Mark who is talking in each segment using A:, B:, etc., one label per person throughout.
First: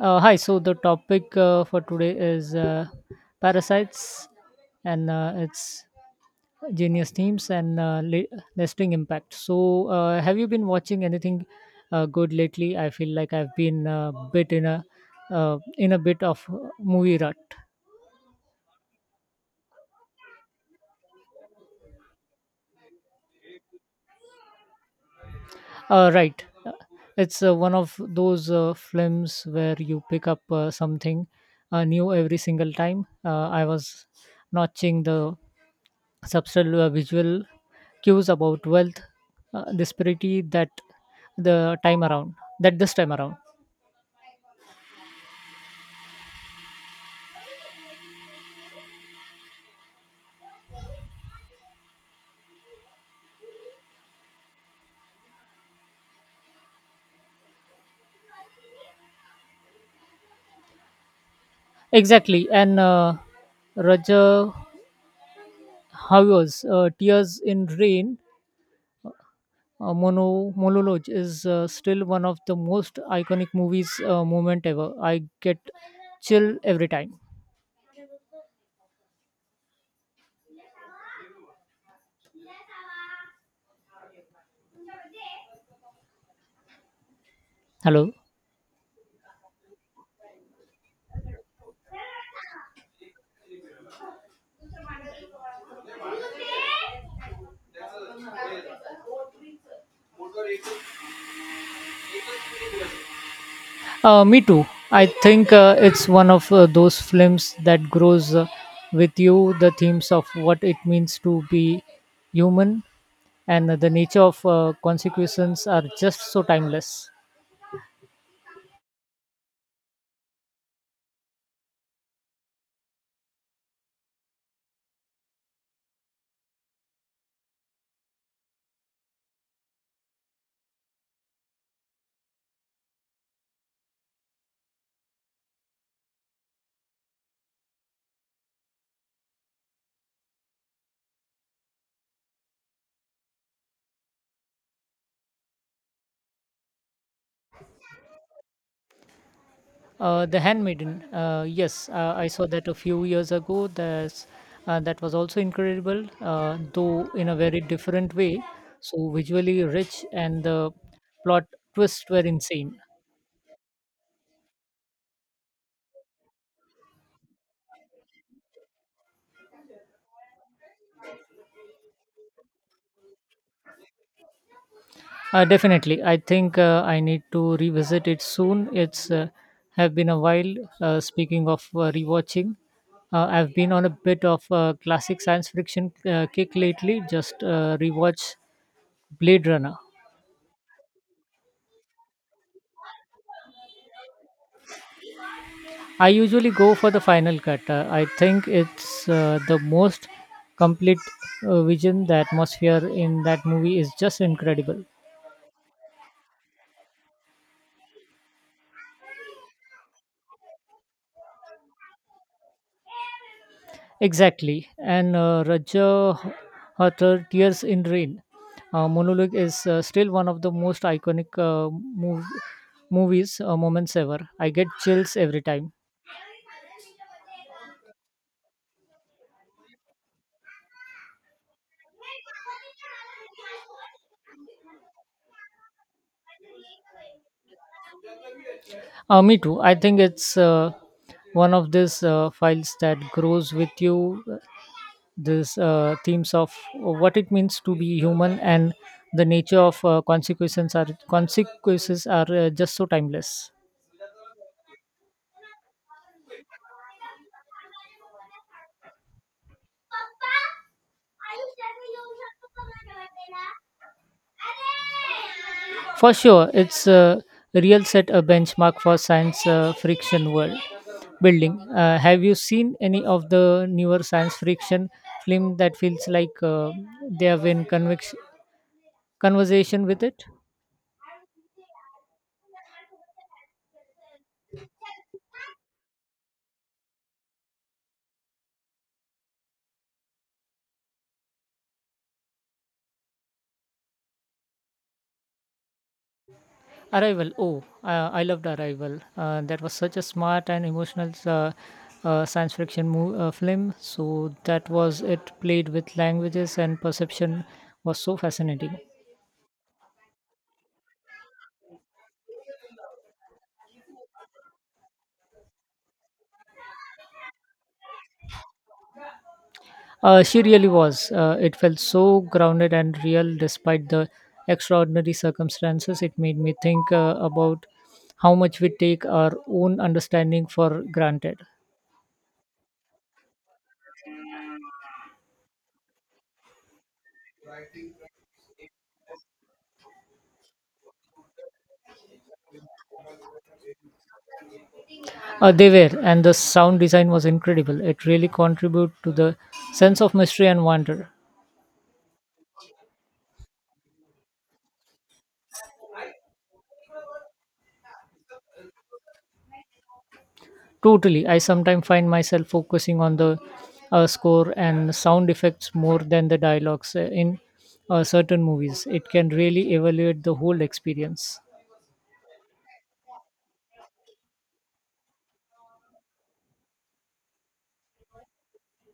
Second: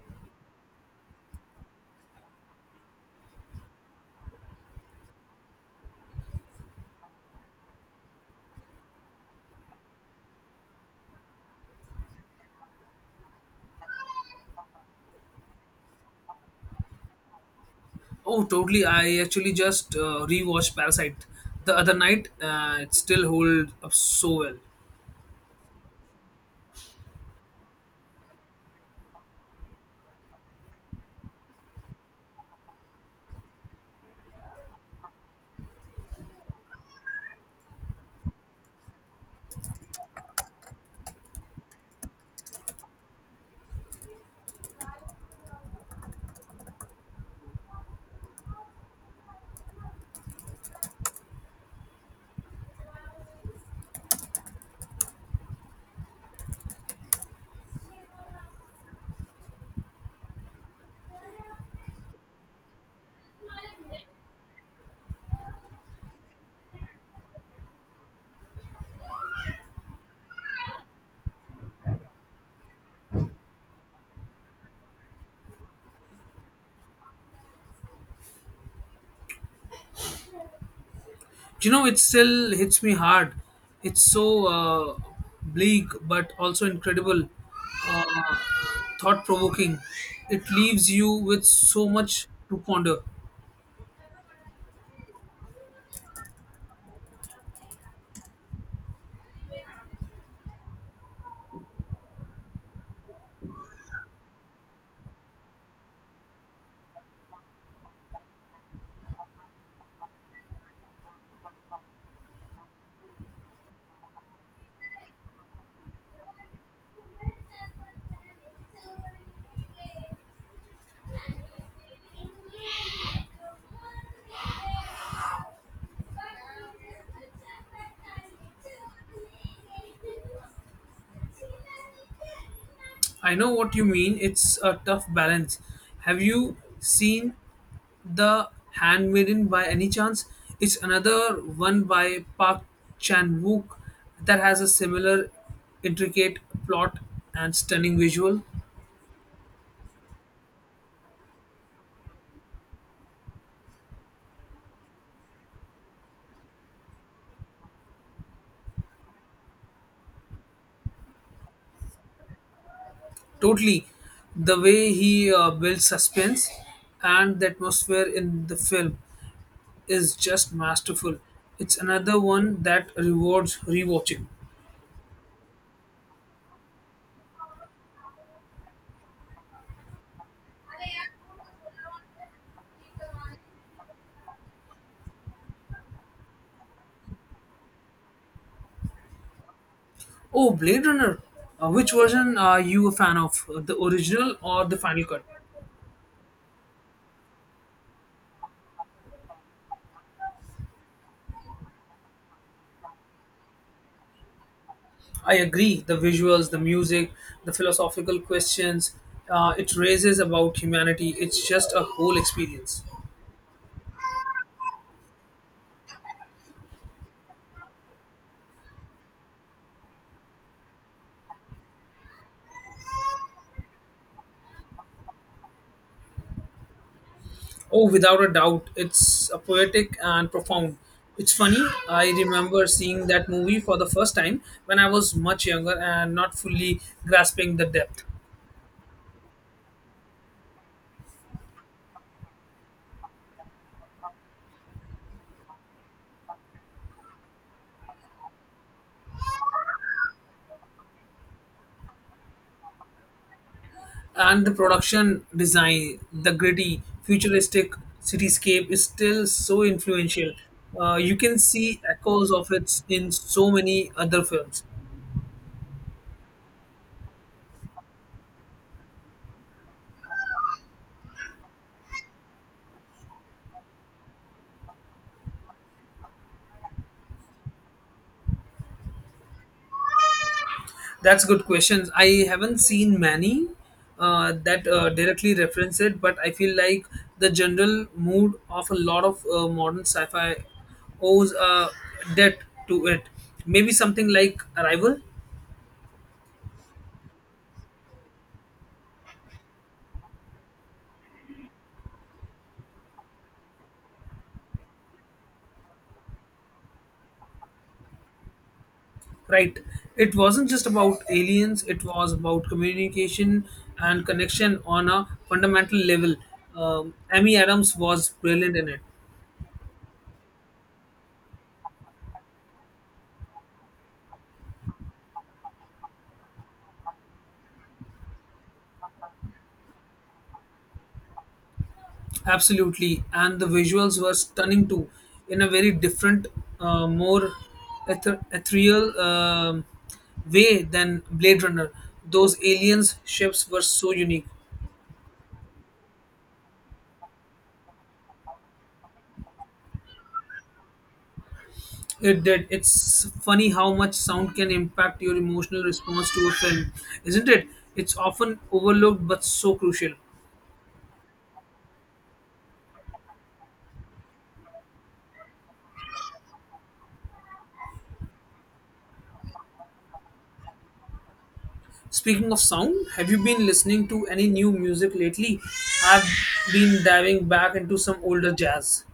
A: Hi, so the topic for today is parasites and its genius themes and lasting impact. So, have you been watching anything good lately? I feel like I've been a bit in a bit of movie rut.
B: Oh, totally. I actually just rewatched Parasite the other night. It still holds up so well.
A: Right. It's one of those films where you pick up something new every single time. I was notching the subtle visual cues about wealth disparity that the time around that this time around exactly and raja how was tears in rain. Monologue is still one of the most iconic movies moment ever. I get chill every time.
B: You know, it still hits me hard. It's so bleak, but also incredible, uh,
A: Hello.
B: thought provoking. It leaves you with so much to ponder.
A: Me too. I think it's one of those films that grows with you. The themes of what it means to be human and the nature of consequences are just so timeless.
B: I know what you mean. It's a tough balance. Have you seen The Handmaiden by any chance? It's another one by Park Chan Wook that has a similar intricate plot and stunning visual.
A: The Handmaiden. Yes, I saw that a few years ago. That was also incredible, though in a very different way. So visually rich and the plot twists were insane.
B: Totally, the way he builds suspense and the atmosphere in the film is just masterful. It's another one that rewards rewatching.
A: Definitely, I think I need to revisit it soon. It's have been a while. Speaking of rewatching, I've been on a bit of a classic science fiction kick lately. Just rewatch Blade Runner.
B: Oh, Blade Runner! Which version are you a fan of? The original or the final cut?
A: I usually go for the final cut. I think it's the most complete vision. The atmosphere in that movie is just incredible.
B: I agree. The visuals, the music, the philosophical questions it raises about humanity. It's just a whole experience.
A: Exactly. And Raja Hathor, Tears in Rain monologue is still one of the most iconic mov- movies moments ever. I get chills every time.
B: Oh, without a doubt, it's a poetic and profound. It's funny. I remember seeing that movie for the first time when I was much younger and not fully grasping the depth.
A: Me too. I think it's one of these files that grows with you. These themes of what it means to be human and the nature of consequences are just so timeless.
B: And the production design, the gritty, futuristic cityscape is still so influential. You can see echoes of it in so many other films.
A: For sure, it's a real set a benchmark for science friction world building. Have you seen any of the newer science friction film that feels like they have been conversation with it?
B: That's good questions. I haven't seen many that directly reference it, but I feel like the general mood of a lot of modern sci-fi owes a debt to it. Maybe something like Arrival,
A: Arrival. Oh, I loved Arrival. That was such a smart and emotional science fiction film. So that was it. Played with languages and perception was so fascinating.
B: right? It wasn't just about aliens; it was about communication and connection on a fundamental level. Amy Adams was brilliant in it.
A: She really was. It felt so grounded and real, despite the extraordinary circumstances. It made me think about how much we take our own understanding for granted.
B: Absolutely, and the visuals were stunning too, in a very different, more ethereal way than Blade Runner. Those aliens ships were so unique.
A: They were, and the sound design was incredible. It really contributed to the sense of mystery and wonder.
B: It did. It's funny how much sound can impact your emotional response to a film, isn't it? It's often overlooked but so crucial.
A: Totally. I sometimes find myself focusing on the score and sound effects more than the dialogues in certain movies. It can really evaluate the whole experience.
B: Speaking of sound, have you been listening to any new music lately? I've been diving back into some older jazz.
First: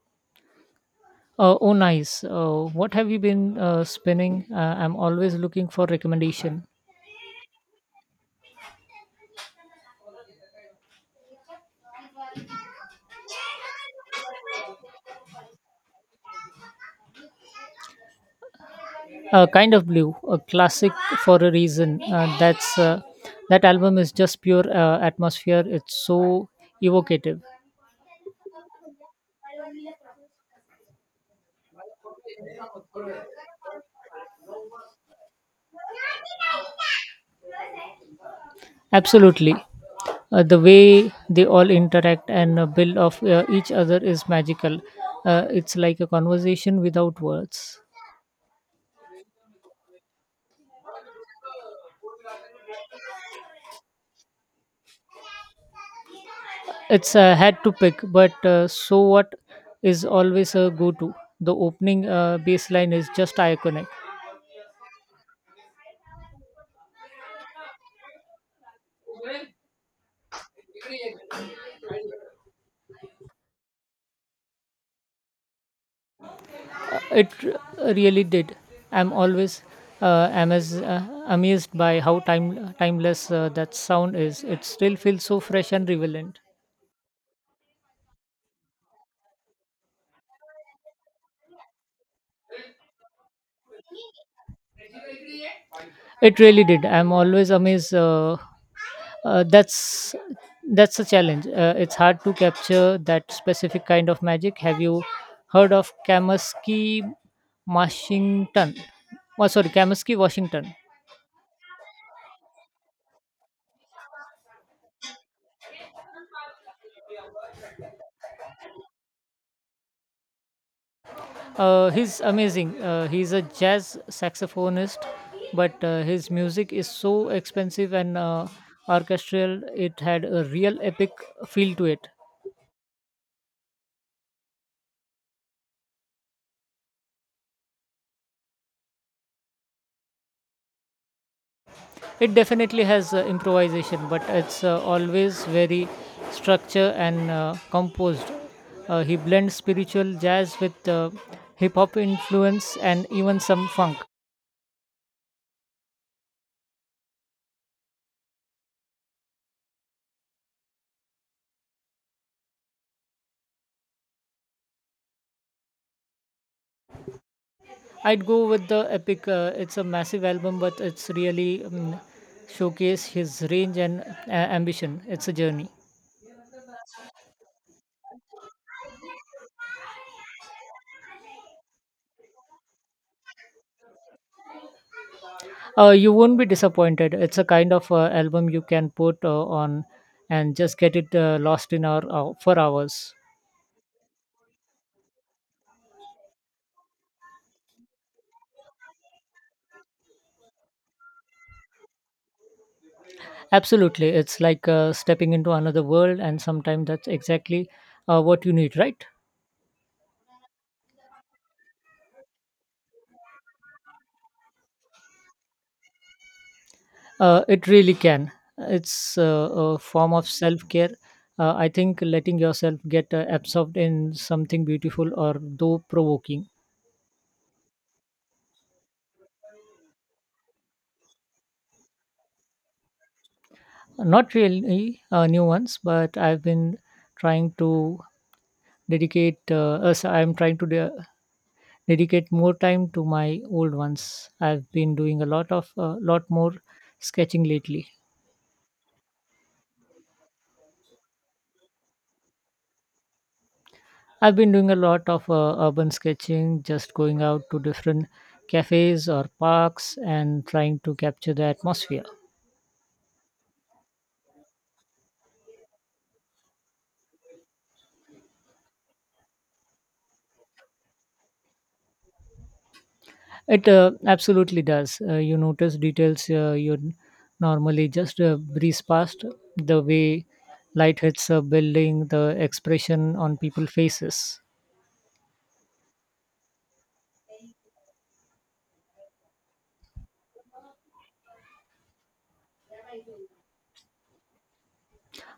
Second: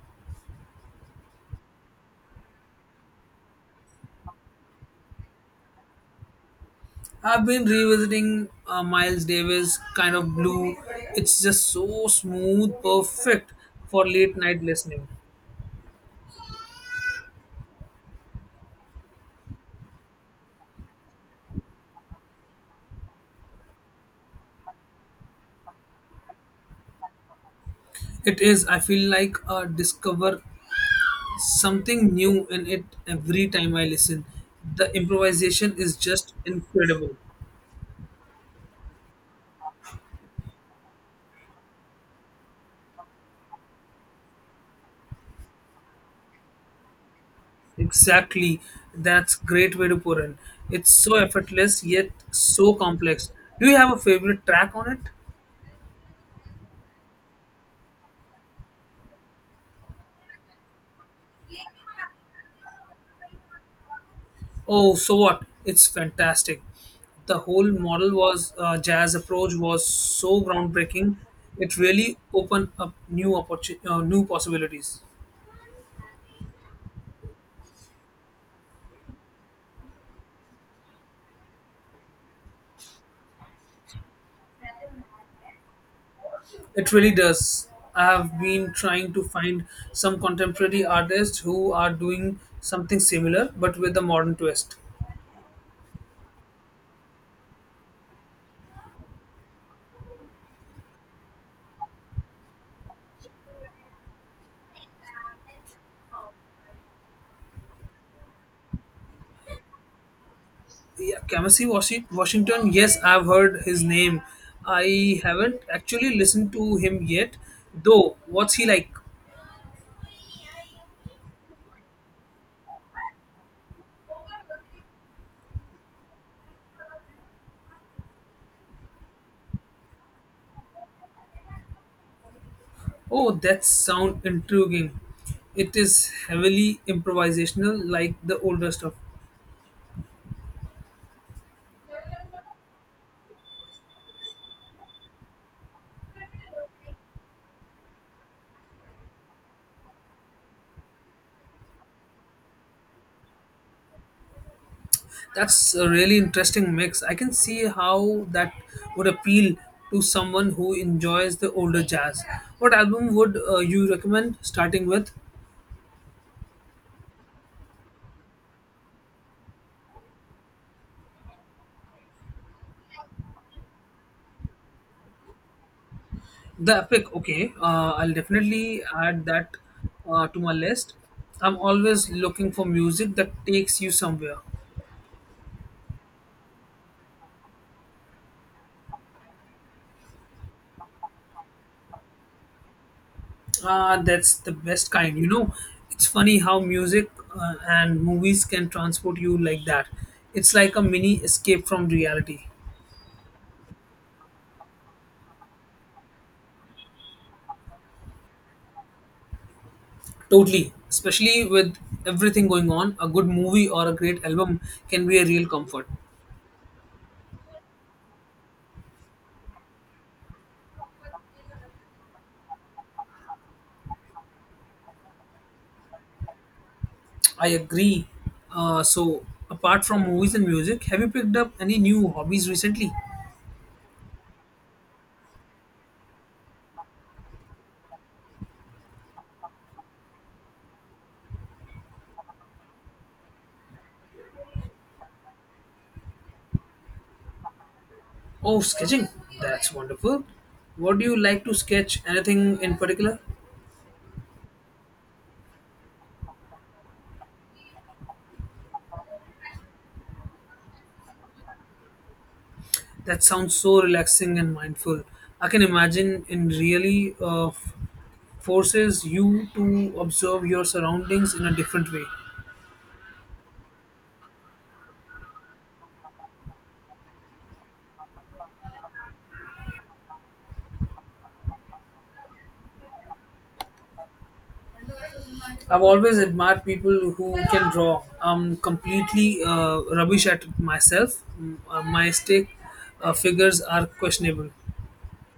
A: Oh, nice. What have you been spinning? I'm always looking for recommendation.
B: I've been revisiting Miles Davis kind of blue. It's just so smooth, perfect for late night listening.
A: Kind of blue, a classic for a reason. That's that album is just pure atmosphere. It's so evocative.
B: It is, I feel like discover something new in it every time I listen. The improvisation is just incredible.
A: Absolutely. The way they all interact and build off each other is magical. It's like a conversation without words.
B: Exactly. That's great way to put in. It's so effortless yet so complex. Do you have a favorite track on it?
A: It's had to pick, but so what is always a go to. The opening baseline is just iconic.
B: Oh, so what? It's fantastic. The whole model was jazz approach was so groundbreaking. It really opened up new possibilities.
A: Really did. I'm amazed by how timeless that sound is. It still feels so fresh and relevant.
B: It really does. I have been trying to find some contemporary artists who are doing something similar but with a modern twist.
A: It really did. I'm always amazed Uh, that's that's a challenge. It's hard to capture that specific kind of magic. Have you heard of Kamaski Washington? Oh, sorry, Kamaski Washington.
B: Yeah, Washington. Yes, I've heard his name. I haven't actually listened to him yet, though. What's he like?
A: He's amazing. He's a jazz saxophonist, but his music is so expensive and orchestral. It had a real epic feel to it.
B: Oh, that sound intriguing. It is heavily improvisational, like the older stuff.
A: It definitely has improvisation, but it's always very structure and composed. He blends spiritual jazz with hip hop influence and even some funk.
B: That's a really interesting mix. I can see how that would appeal to someone who enjoys the older jazz. What album would you recommend starting with?
A: I'd go with the epic. It's a massive album, but it's really showcase his range and uh, ambition. It's a journey.
B: The Epic. Okay, I'll definitely add that to my list. I'm always looking for music that takes you somewhere.
A: You won't be disappointed. It's a kind of album you can put on and just get it lost in our for hours.
B: Ah, that's the best kind. You know, it's funny how music and movies can transport you like that. It's like a mini escape from reality.
A: Absolutely. It's like stepping into another world, and sometimes that's exactly what you need, right?
B: Totally. Especially with everything going on, a good movie or a great album can be a real comfort.
A: It really can. It's a form of self care. I think letting yourself get absorbed in something beautiful or though provoking.
B: I agree. So, apart from movies and music, have you picked up any new hobbies recently?
A: Not really new ones, but I've been trying to dedicate, so I'm trying to de- dedicate more time to my old ones. I've been doing a lot of, a lot more sketching lately.
B: Oh, sketching. That's wonderful. What do you like to sketch? Anything in particular?
A: I've been doing a lot of urban sketching, just going out to different cafes or parks and trying to capture the atmosphere.
B: That sounds so relaxing and mindful. I can imagine it really forces you to observe your surroundings in a different way.
A: It absolutely does. You notice details you normally just breeze past, the way light hits a building, the expression on people's faces.
B: I've always admired people who can draw. I'm completely rubbish at it myself. My stick figures are questionable.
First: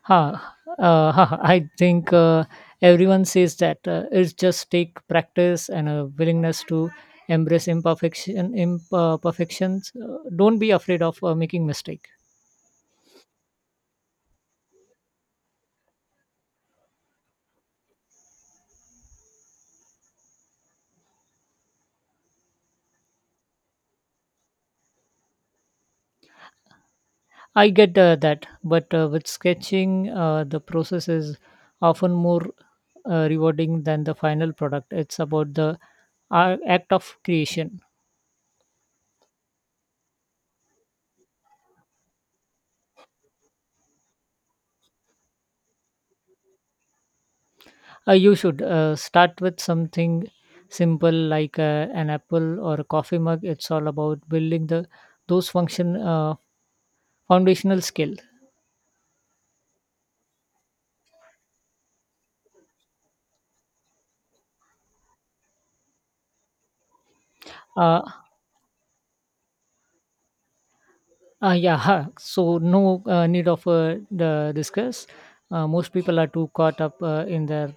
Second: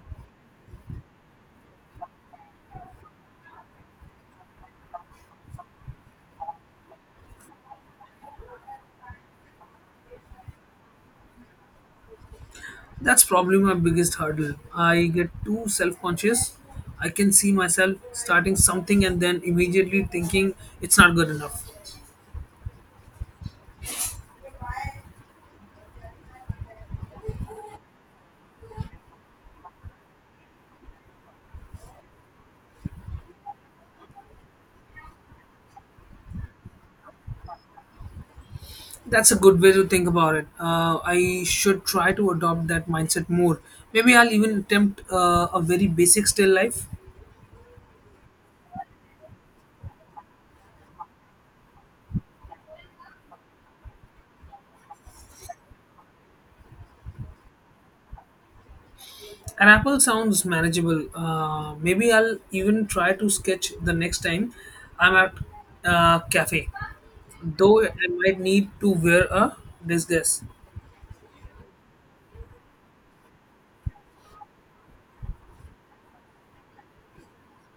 A: Ha, huh, huh. I think everyone says that it's just take practice and a willingness to embrace imperfections. Don't be afraid of making mistake.
B: That's probably my biggest hurdle. I get too self conscious. I can see myself starting something and then immediately thinking it's not good enough.
A: I get that, but with sketching, the process is often more rewarding than the final product. It's about the act of creation.
B: That's a good way to think about it. I should try to adopt that mindset more. Maybe I'll even attempt a very basic still life.
A: You should start with something simple like an apple or a coffee mug. It's all about building the those function foundational skill.
B: An apple sounds manageable. Maybe I'll even try to sketch the next time I'm at a cafe. Though
A: Uh,
B: I might need to wear a disguise.
A: yeah, ha. So no need of the discuss. Most people are too caught up in their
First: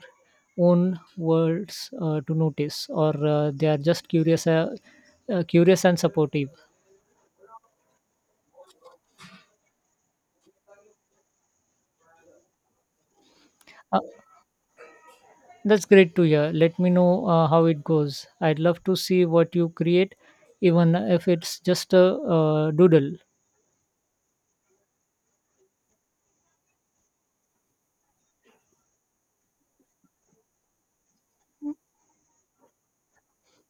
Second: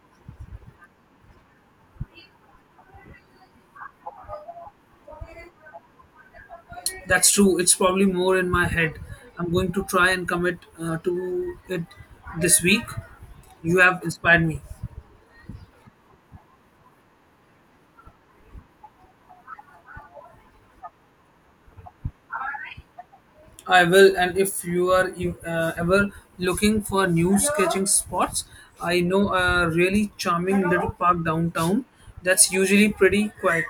A: own worlds to notice, or they are just curious, curious and supportive.
B: That's true. It's probably more in my head. I'm going to try and commit to it this week. You
A: Uh,
B: have inspired me.
A: That's great to hear. Let me know how it goes. I'd love to see what you create, even if it's just a doodle.
B: I will, and if you are ever looking for new sketching spots, I know a really charming little park downtown that's usually pretty quiet.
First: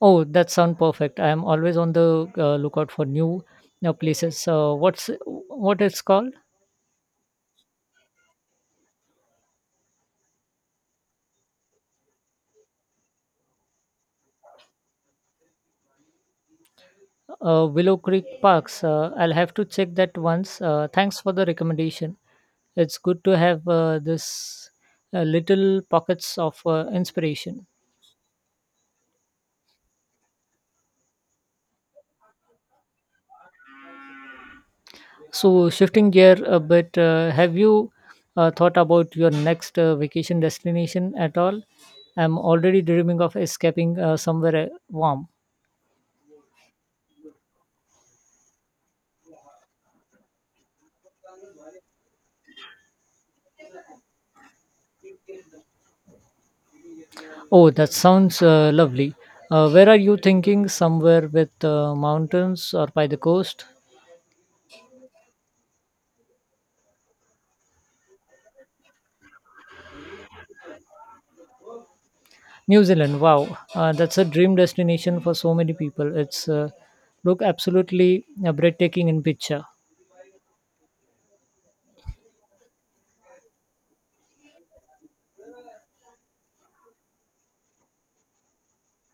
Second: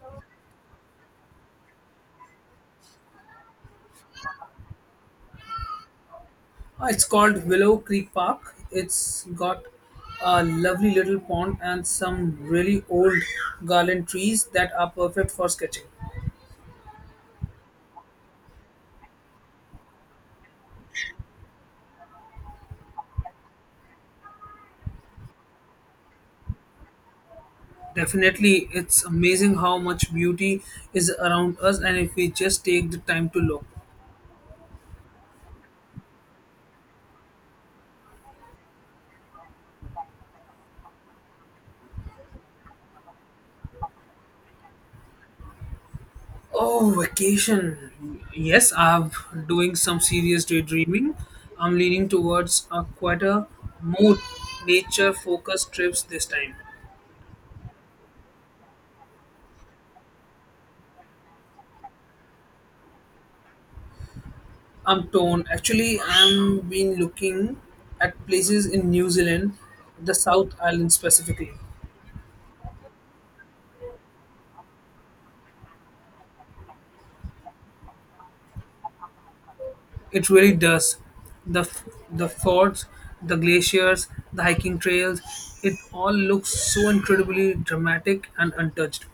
A: Oh, that sounds perfect. I'm always on the lookout for new places. What it's called?
B: It's called Willow Creek Park. It's got a lovely little pond and some really old garland trees that are perfect for sketching.
A: Willow Creek Parks. I'll have to check that once. Thanks for the recommendation. It's good to have this little pockets of inspiration.
B: Definitely, it's amazing how much beauty is around us, and if we just take the time to look.
A: So, shifting gear a bit, have you thought about your next vacation destination at all? I'm already dreaming of escaping somewhere warm.
B: Oh, vacation. Yes, I'm doing some serious daydreaming. I'm leaning towards a quieter, more nature-focused trips this time.
A: Oh, that sounds lovely. Where are you thinking? Somewhere with mountains or by the coast?
B: I'm torn. Actually, I'm been looking at places in New Zealand, the South Island specifically.
A: New Zealand, wow. That's a dream destination for so many people. It's look absolutely breathtaking in picture.
B: It really does. The the forts, the glaciers, the hiking trails. It all looks so incredibly dramatic and untouched.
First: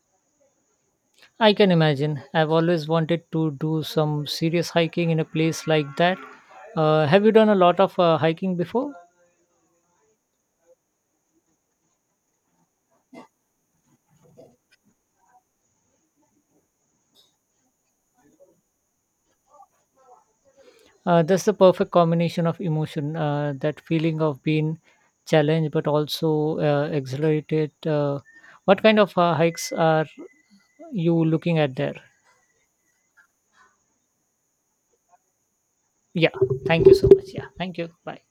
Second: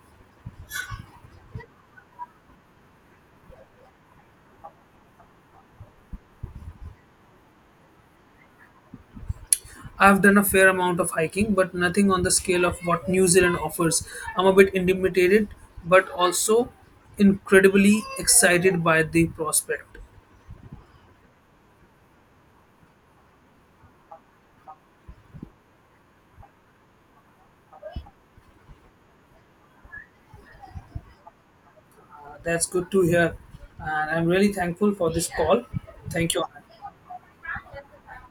A: I can imagine. I've always wanted to do some serious hiking in a place like that. Have you done a lot of hiking before?
B: I've done a fair amount of hiking, but nothing on the scale of what New Zealand offers. I'm a bit intimidated, but also incredibly excited by the prospect.
A: That's the perfect combination of emotion that feeling of being challenged but also exhilarated. What kind of hikes are you looking at there?
B: Uh, that's good to hear. And I'm really thankful for this call.
A: Yeah,
B: Thank you.
A: thank
B: Anand.
A: you so much. Yeah, thank you. Bye.